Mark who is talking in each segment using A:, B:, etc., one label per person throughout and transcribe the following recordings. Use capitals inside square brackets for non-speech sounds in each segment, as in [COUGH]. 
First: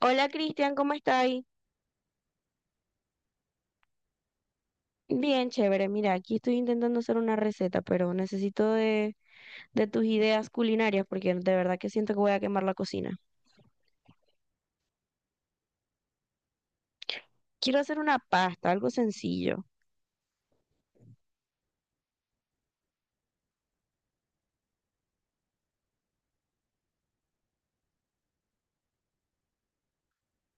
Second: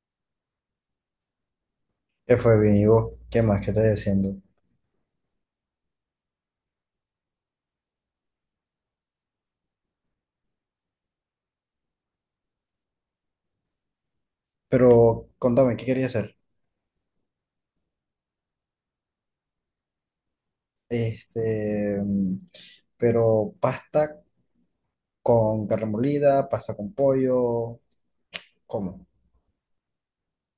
A: Hola Cristian, ¿cómo estáis?
B: ¿Qué fue bien, ¿y vos? ¿Qué más? ¿Qué estás haciendo?
A: Bien, chévere. Mira, aquí estoy intentando hacer una receta, pero necesito de tus ideas culinarias porque de verdad que siento que voy a quemar la cocina.
B: Pero contame, ¿qué querías hacer?
A: Quiero hacer una pasta, algo sencillo.
B: Este, mm, pero pasta con carne molida, pasta con pollo, ¿cómo?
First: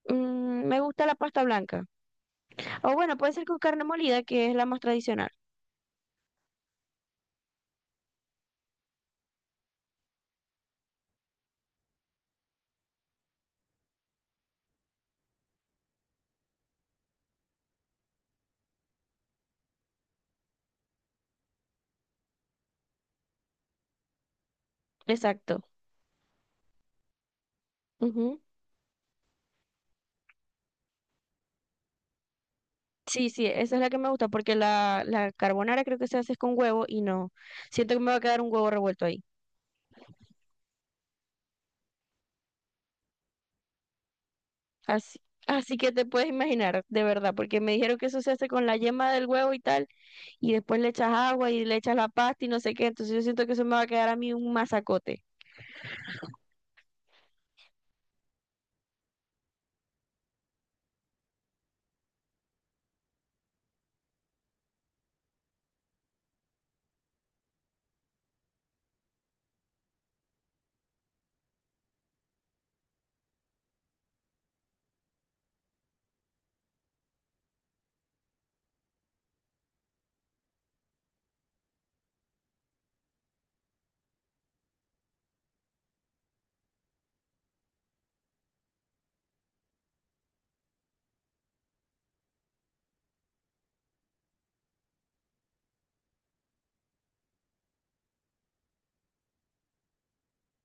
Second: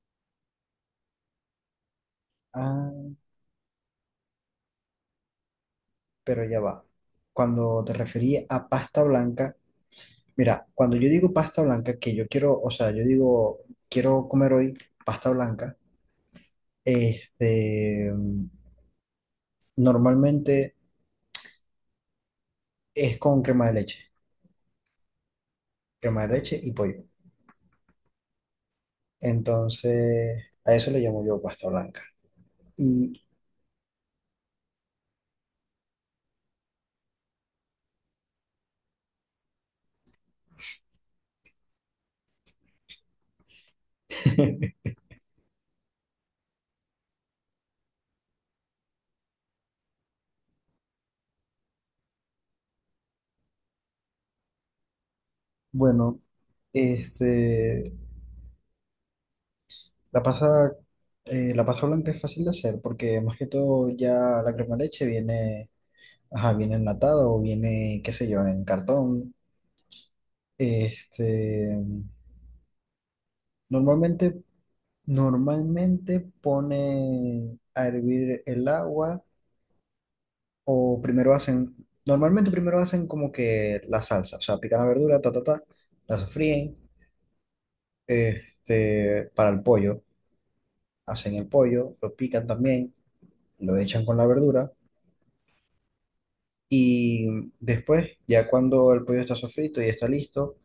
A: Me gusta la pasta blanca.
B: Ah,
A: O bueno, puede ser con carne molida, que es la más tradicional.
B: pero ya va. Cuando te referí a pasta blanca, mira, cuando yo digo pasta blanca, que yo quiero, o sea, yo digo, quiero comer hoy pasta blanca, este, mm, normalmente es con
A: Exacto.
B: crema de leche y pollo.
A: Ujú.
B: Entonces, a eso le llamo yo pasta blanca. Y
A: Sí, sí, esa es la que me gusta porque la carbonara creo que se hace con huevo y no. Siento que me va a quedar un huevo revuelto ahí.
B: [LAUGHS]
A: Así, así que te puedes imaginar, de verdad, porque me dijeron que eso se hace con la yema del huevo y tal, y después le echas agua y le echas la pasta y no sé qué, entonces yo siento que eso me va a quedar a mí un masacote.
B: bueno, este, la pasa, la pasta blanca es fácil de hacer porque más que todo ya la crema de leche viene, ajá, viene enlatada o viene, qué sé yo, en cartón. Este, normalmente, normalmente pone a hervir el agua o primero hacen, normalmente primero hacen como que la salsa, o sea, pican la verdura, ta, ta, ta, la sofríen para el pollo. Hacen el pollo, lo pican también, lo echan con la verdura y después, ya cuando el pollo está sofrito y está listo,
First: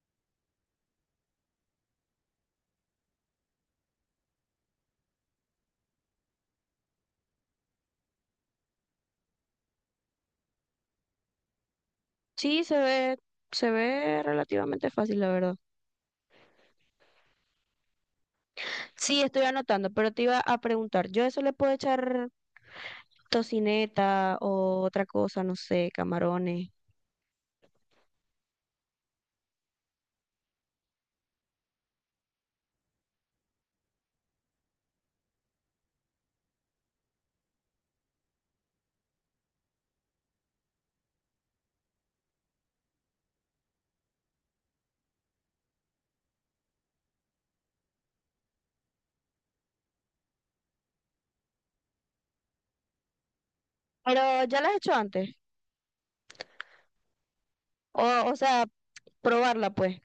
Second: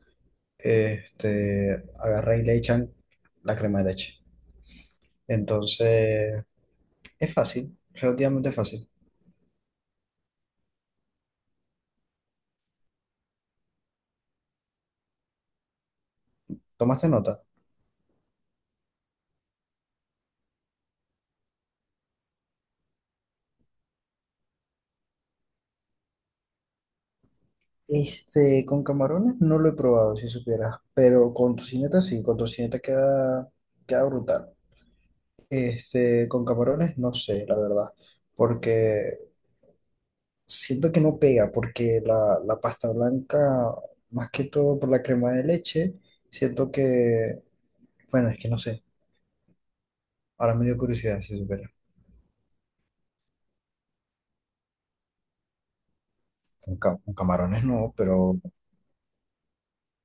B: agarran y le echan la crema de leche. Entonces, es fácil, relativamente fácil.
A: Sí, se ve, se ve relativamente fácil, la verdad.
B: ¿Tomaste nota?
A: Sí, estoy anotando, pero te iba a preguntar, yo a eso le puedo echar tocineta o otra cosa, no sé, camarones,
B: Con camarones no lo he probado, si supieras, pero con tocineta sí, con tocineta queda, queda brutal. Con camarones no sé, la verdad, porque siento que no pega porque la pasta blanca, más que todo por la crema de leche, siento que, bueno, es que no sé, ahora me dio curiosidad si supera.
A: pero ya las he hecho antes,
B: Con, con camarones no,
A: o, o
B: pero
A: sea, probarla pues.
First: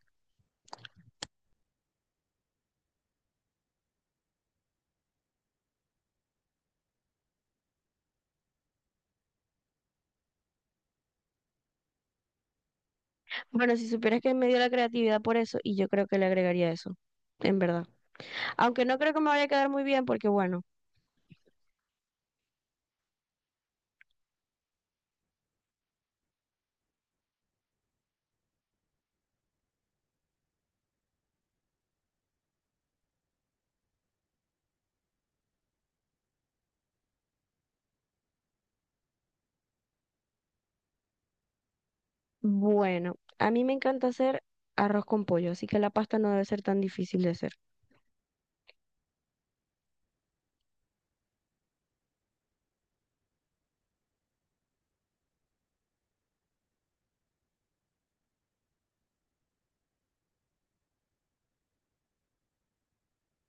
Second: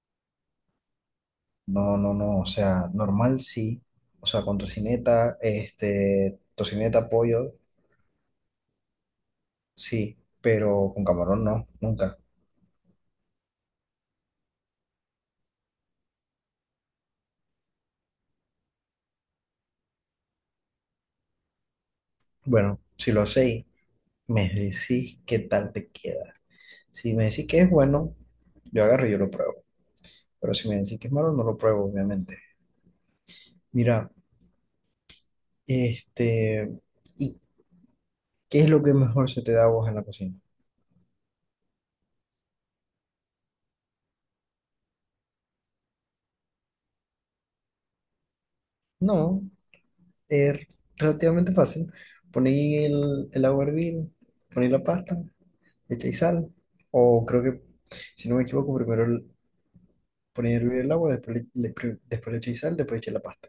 B: no, no, no, o sea, normal sí, o sea, con tocineta, tocineta, pollo, sí, pero con camarón no, nunca.
A: Bueno, si supieras que me dio la creatividad por eso, y yo creo que le agregaría eso, en verdad. Aunque no creo que me vaya a quedar muy bien porque, bueno,
B: Bueno, si lo hacéis, me decís qué tal te queda. Si me decís que es bueno, yo agarro y yo lo pruebo, pero si me decís que es malo, no lo pruebo, obviamente. Mira, este, ¿y qué es lo que mejor se te da a vos en la cocina?
A: bueno, a mí me encanta hacer arroz con pollo, así que la pasta no debe ser tan difícil de hacer.
B: No, es relativamente fácil. Ponéis el agua a hervir, ponéis la pasta, echáis sal, o creo que, si no me equivoco, ponéis a hervir el agua, después le echáis sal, después echáis la pasta.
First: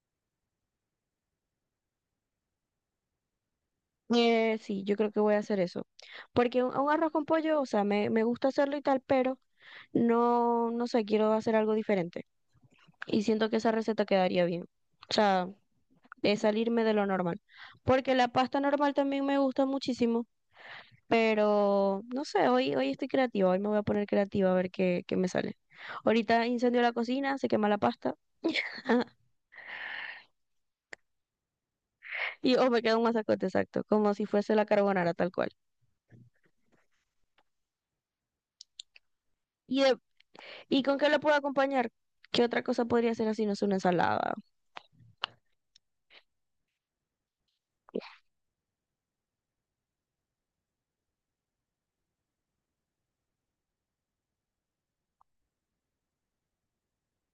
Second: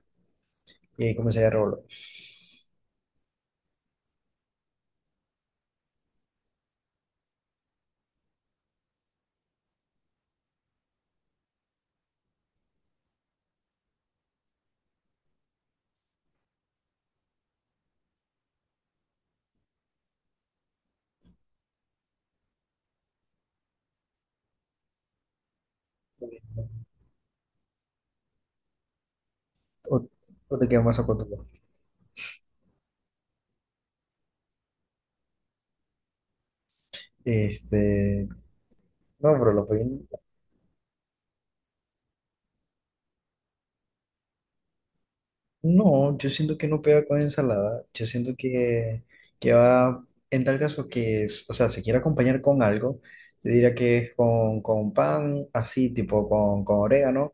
B: Y ahí comenzáis a revolver.
A: Sí, yo creo que voy a hacer eso. Porque un arroz con pollo, o sea, me gusta hacerlo y tal, pero no sé, quiero hacer algo diferente. Y siento que esa receta quedaría bien. O sea, es salirme de lo normal. Porque la pasta normal también me gusta muchísimo, pero no sé, hoy estoy creativa, hoy me voy a poner creativa a ver qué me sale. Ahorita incendio la cocina, se quema la pasta [LAUGHS]
B: O, o te queda más a tu
A: y o me queda un masacote exacto, como si fuese la carbonara tal cual.
B: Este, no, pero lo
A: ¿Y,
B: podéis
A: de- ¿Y con qué lo puedo acompañar? ¿Qué otra cosa podría ser así? No es una ensalada.
B: no, yo siento que no pega con ensalada. Yo siento que va, en tal caso que, es- o sea, se quiere acompañar con algo, yo diría que es con pan, así, tipo con orégano,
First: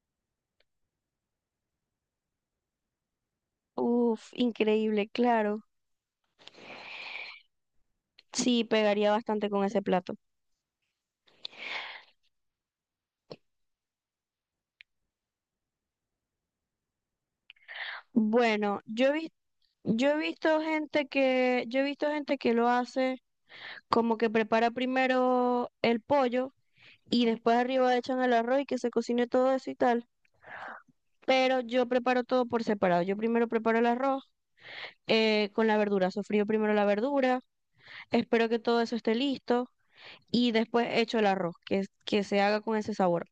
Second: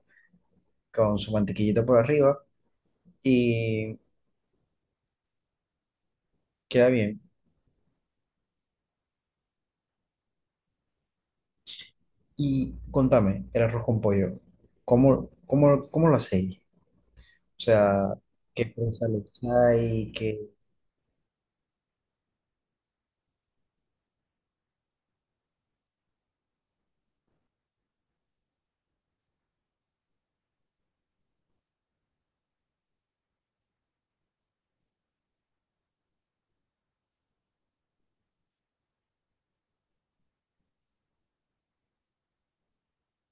B: con su mantequillita por arriba, y
A: Uf, increíble, claro.
B: queda bien.
A: Sí, pegaría bastante con ese plato.
B: Y contame, el arroz con pollo, ¿cómo lo hacéis? O sea, ¿qué
A: Bueno,
B: prensa
A: yo he
B: le
A: visto Yo
B: echáis?
A: he
B: ¿Qué...?
A: visto gente que, yo he visto gente que lo hace como que prepara primero el pollo y después arriba echan el arroz y que se cocine todo eso y tal. Pero yo preparo todo por separado. Yo primero preparo el arroz con la verdura. Sofrío primero la verdura, espero que todo eso esté listo y después echo el arroz, que se haga con ese sabor.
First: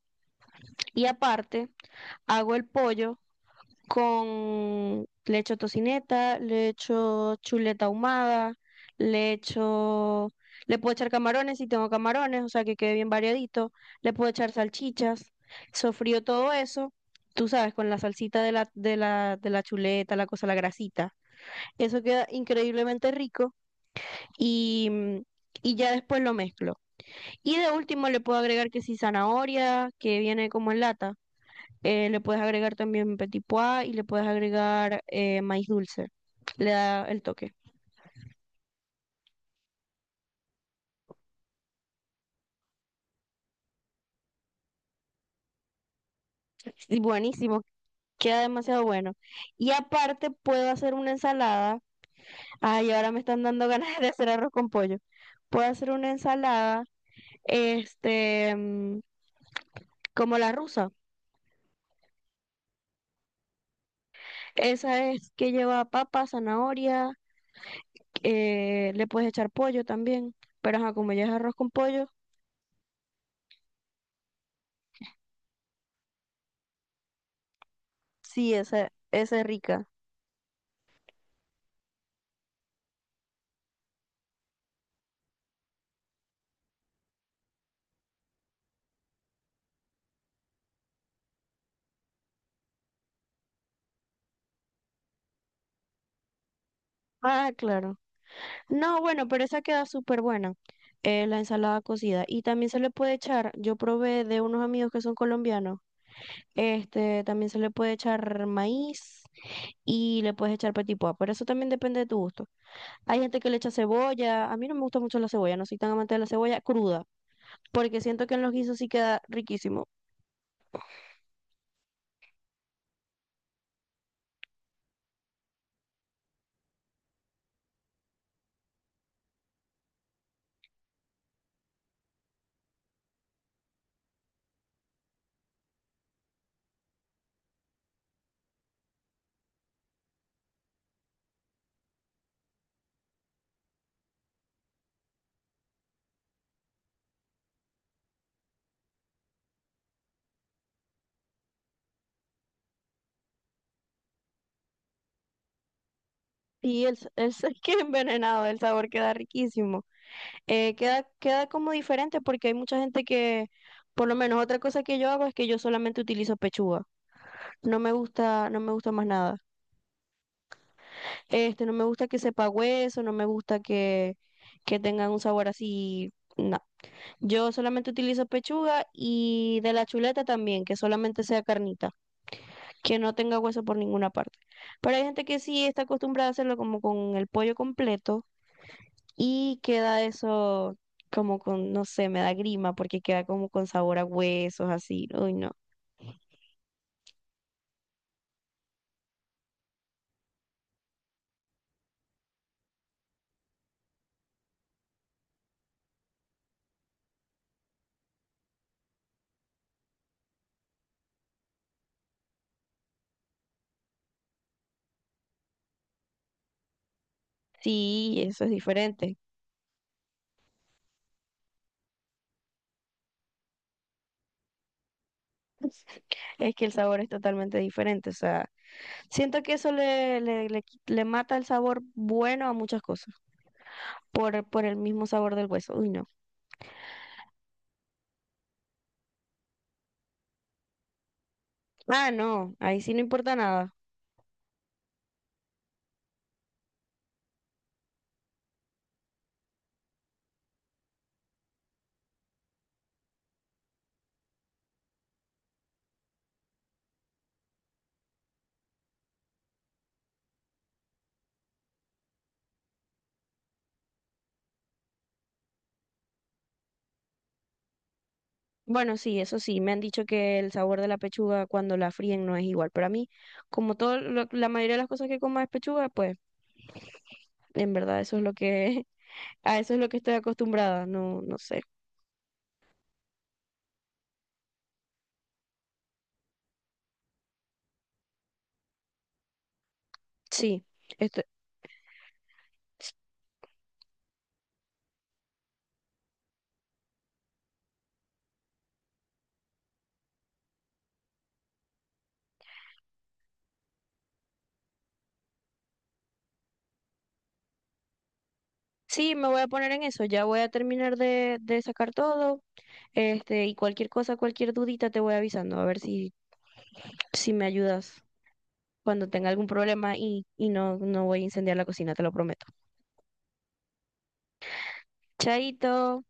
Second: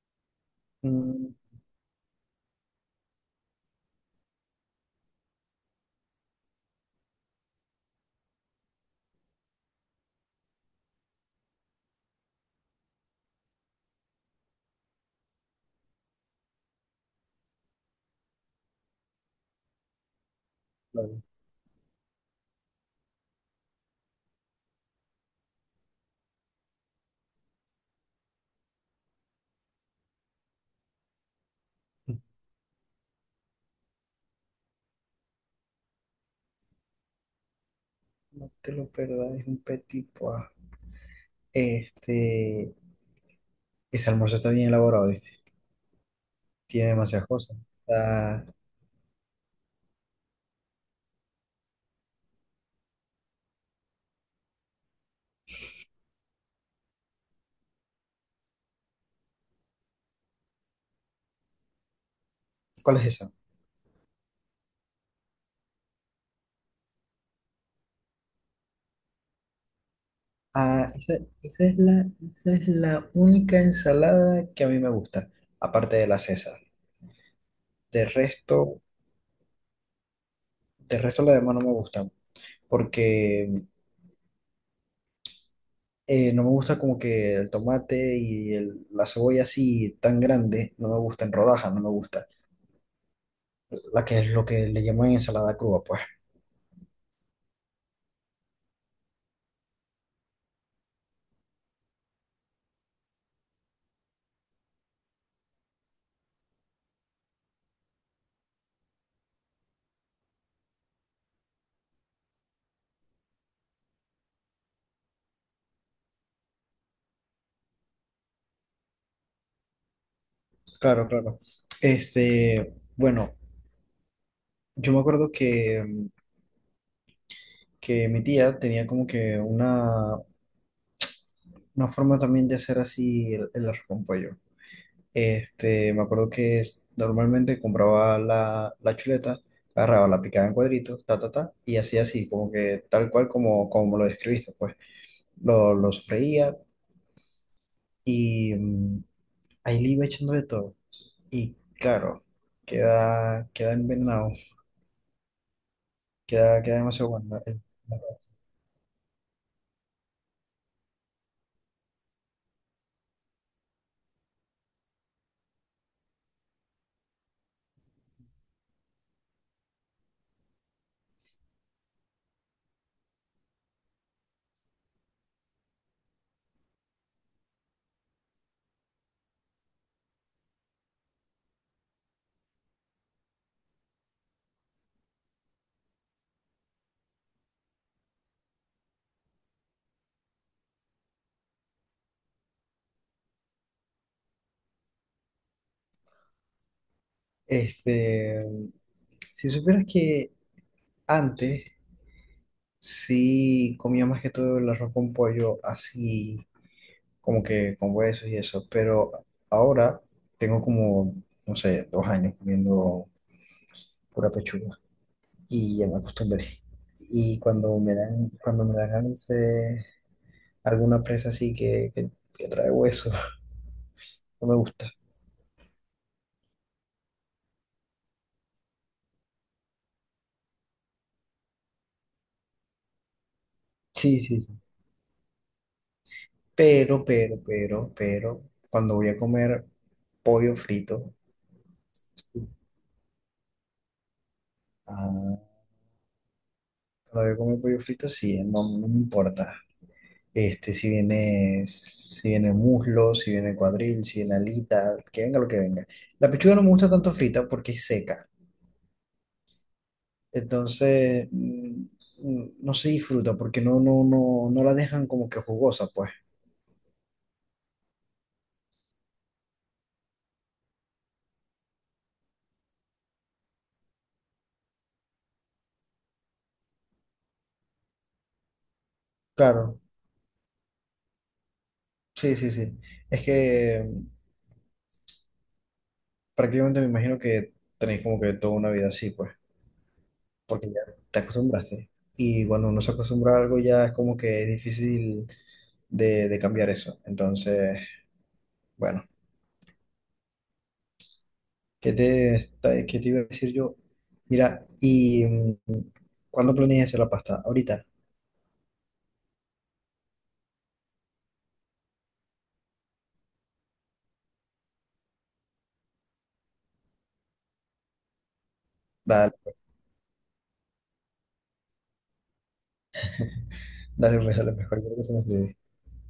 A: Y
B: Mm,
A: aparte, hago el pollo con, le echo tocineta, le echo chuleta ahumada, le echo, le puedo echar camarones si tengo camarones, o sea que quede bien variadito, le puedo echar salchichas, sofrío todo eso, tú sabes, con la salsita de de la chuleta, la cosa, la grasita.
B: no,
A: Eso queda increíblemente rico y y ya después lo mezclo. Y de último le puedo agregar que si zanahoria, que viene como en lata, le puedes agregar también petit pois y le puedes agregar maíz dulce. Le da el toque.
B: no te lo perdáis, un petit pois. Este... Ese almuerzo está bien elaborado, ¿viste? Tiene
A: Y
B: demasiadas cosas.
A: buenísimo, queda
B: Ah,
A: demasiado bueno. Y aparte puedo hacer una ensalada. Ay, ahora me están dando [LAUGHS] ganas de hacer arroz con pollo. Puedo hacer una ensalada, este, mm, como la rusa.
B: ¿cuál es esa?
A: Esa es que lleva papa, zanahoria, le puedes echar pollo también, pero
B: Ah,
A: ajá, como
B: esa,
A: ya es arroz
B: esa
A: con
B: es la,
A: pollo,
B: esa es la única ensalada que a mí me gusta, aparte de la César. De
A: sí,
B: resto,
A: esa es rica.
B: de resto las demás no me gustan, porque no me gusta como que el tomate y la cebolla así tan grande, no me gusta en rodajas, no me gusta. La que es lo que le llaman ensalada cruda, pues.
A: Ah, claro. No, bueno, pero esa queda súper buena, la ensalada cocida. Y también se le puede echar, yo probé de unos amigos que son colombianos, este, también se le puede echar maíz y le puedes echar petit pois, pero eso también depende de tu gusto. Hay gente que le echa cebolla, a mí no me gusta mucho la cebolla, no soy tan amante de la cebolla cruda, porque siento que en los guisos sí queda riquísimo.
B: Claro, claro. Bueno, yo me acuerdo que mi tía tenía como que una forma también de hacer así el arroz con pollo. Me acuerdo que normalmente compraba la, la chuleta, agarraba, la picaba en cuadritos, ta, ta, ta, y hacía así, como que tal cual como, como lo describiste, pues lo freía y ahí le iba echando de todo. Y claro, queda, queda envenenado, queda, queda
A: Sí,
B: demasiado bueno.
A: [LAUGHS] que envenenado, el sabor queda riquísimo. Queda como diferente porque hay mucha gente que, por lo menos otra cosa que yo hago es que yo solamente utilizo pechuga. No me gusta, no me gusta más nada. Este, no me gusta que sepa hueso, no me gusta que tengan un sabor así. No. Yo solamente utilizo pechuga y de la chuleta también, que solamente sea carnita, que no tenga hueso por ninguna parte. Pero hay gente que sí está acostumbrada a hacerlo como con el pollo completo y queda eso como con, no sé, me da grima porque queda como con sabor a huesos, así. Uy, no.
B: Este, si supieras que antes sí, comía más que todo el arroz con pollo, así como que con huesos y eso, pero ahora tengo como, no sé, 2 años comiendo pura pechuga y ya me acostumbré. Y
A: Sí, eso es
B: cuando me dan
A: diferente.
B: ganas de alguna presa así que trae hueso, [LAUGHS] no me gusta.
A: [LAUGHS] Es que el sabor es totalmente diferente. O sea, siento que eso le mata el sabor bueno a muchas cosas
B: Sí, sí, sí.
A: por el mismo sabor del hueso. Uy, no.
B: Pero, cuando voy a comer pollo frito,
A: Ah, no, ahí sí no importa nada.
B: ah, cuando voy a comer pollo frito, sí, no, no me importa. Si viene, si viene muslo, si viene cuadril, si viene alita, que venga lo que venga. La pechuga no me gusta tanto frita porque es seca. Entonces, no se disfruta porque no, no, no, no la dejan como que jugosa, pues.
A: Bueno, sí, eso sí, me han dicho que el sabor de la pechuga cuando la fríen no es igual, pero a mí, como todo, la mayoría de las cosas que como es pechuga, pues en verdad eso es lo que, [LAUGHS] a eso es
B: Claro,
A: lo que estoy acostumbrada, no sé.
B: sí, sí, sí. Es que prácticamente me imagino que tenéis como que toda una vida así, pues,
A: Sí,
B: porque ya te
A: esto
B: acostumbraste. Y cuando uno se acostumbra a algo ya es como que es difícil de cambiar eso. Entonces, bueno. ¿Qué te, qué te iba a decir yo? Mira, ¿y cuándo planeas hacer la pasta? Ahorita.
A: sí, me voy a poner en eso. Ya voy a terminar de sacar todo. Este, y cualquier cosa, cualquier dudita te voy avisando. A ver si, si me ayudas cuando tenga
B: Dale,
A: algún problema y no, no voy a incendiar la cocina, te lo prometo.
B: dale, pues, dale, mejor. Yo creo que se me olvidó.
A: Chaito.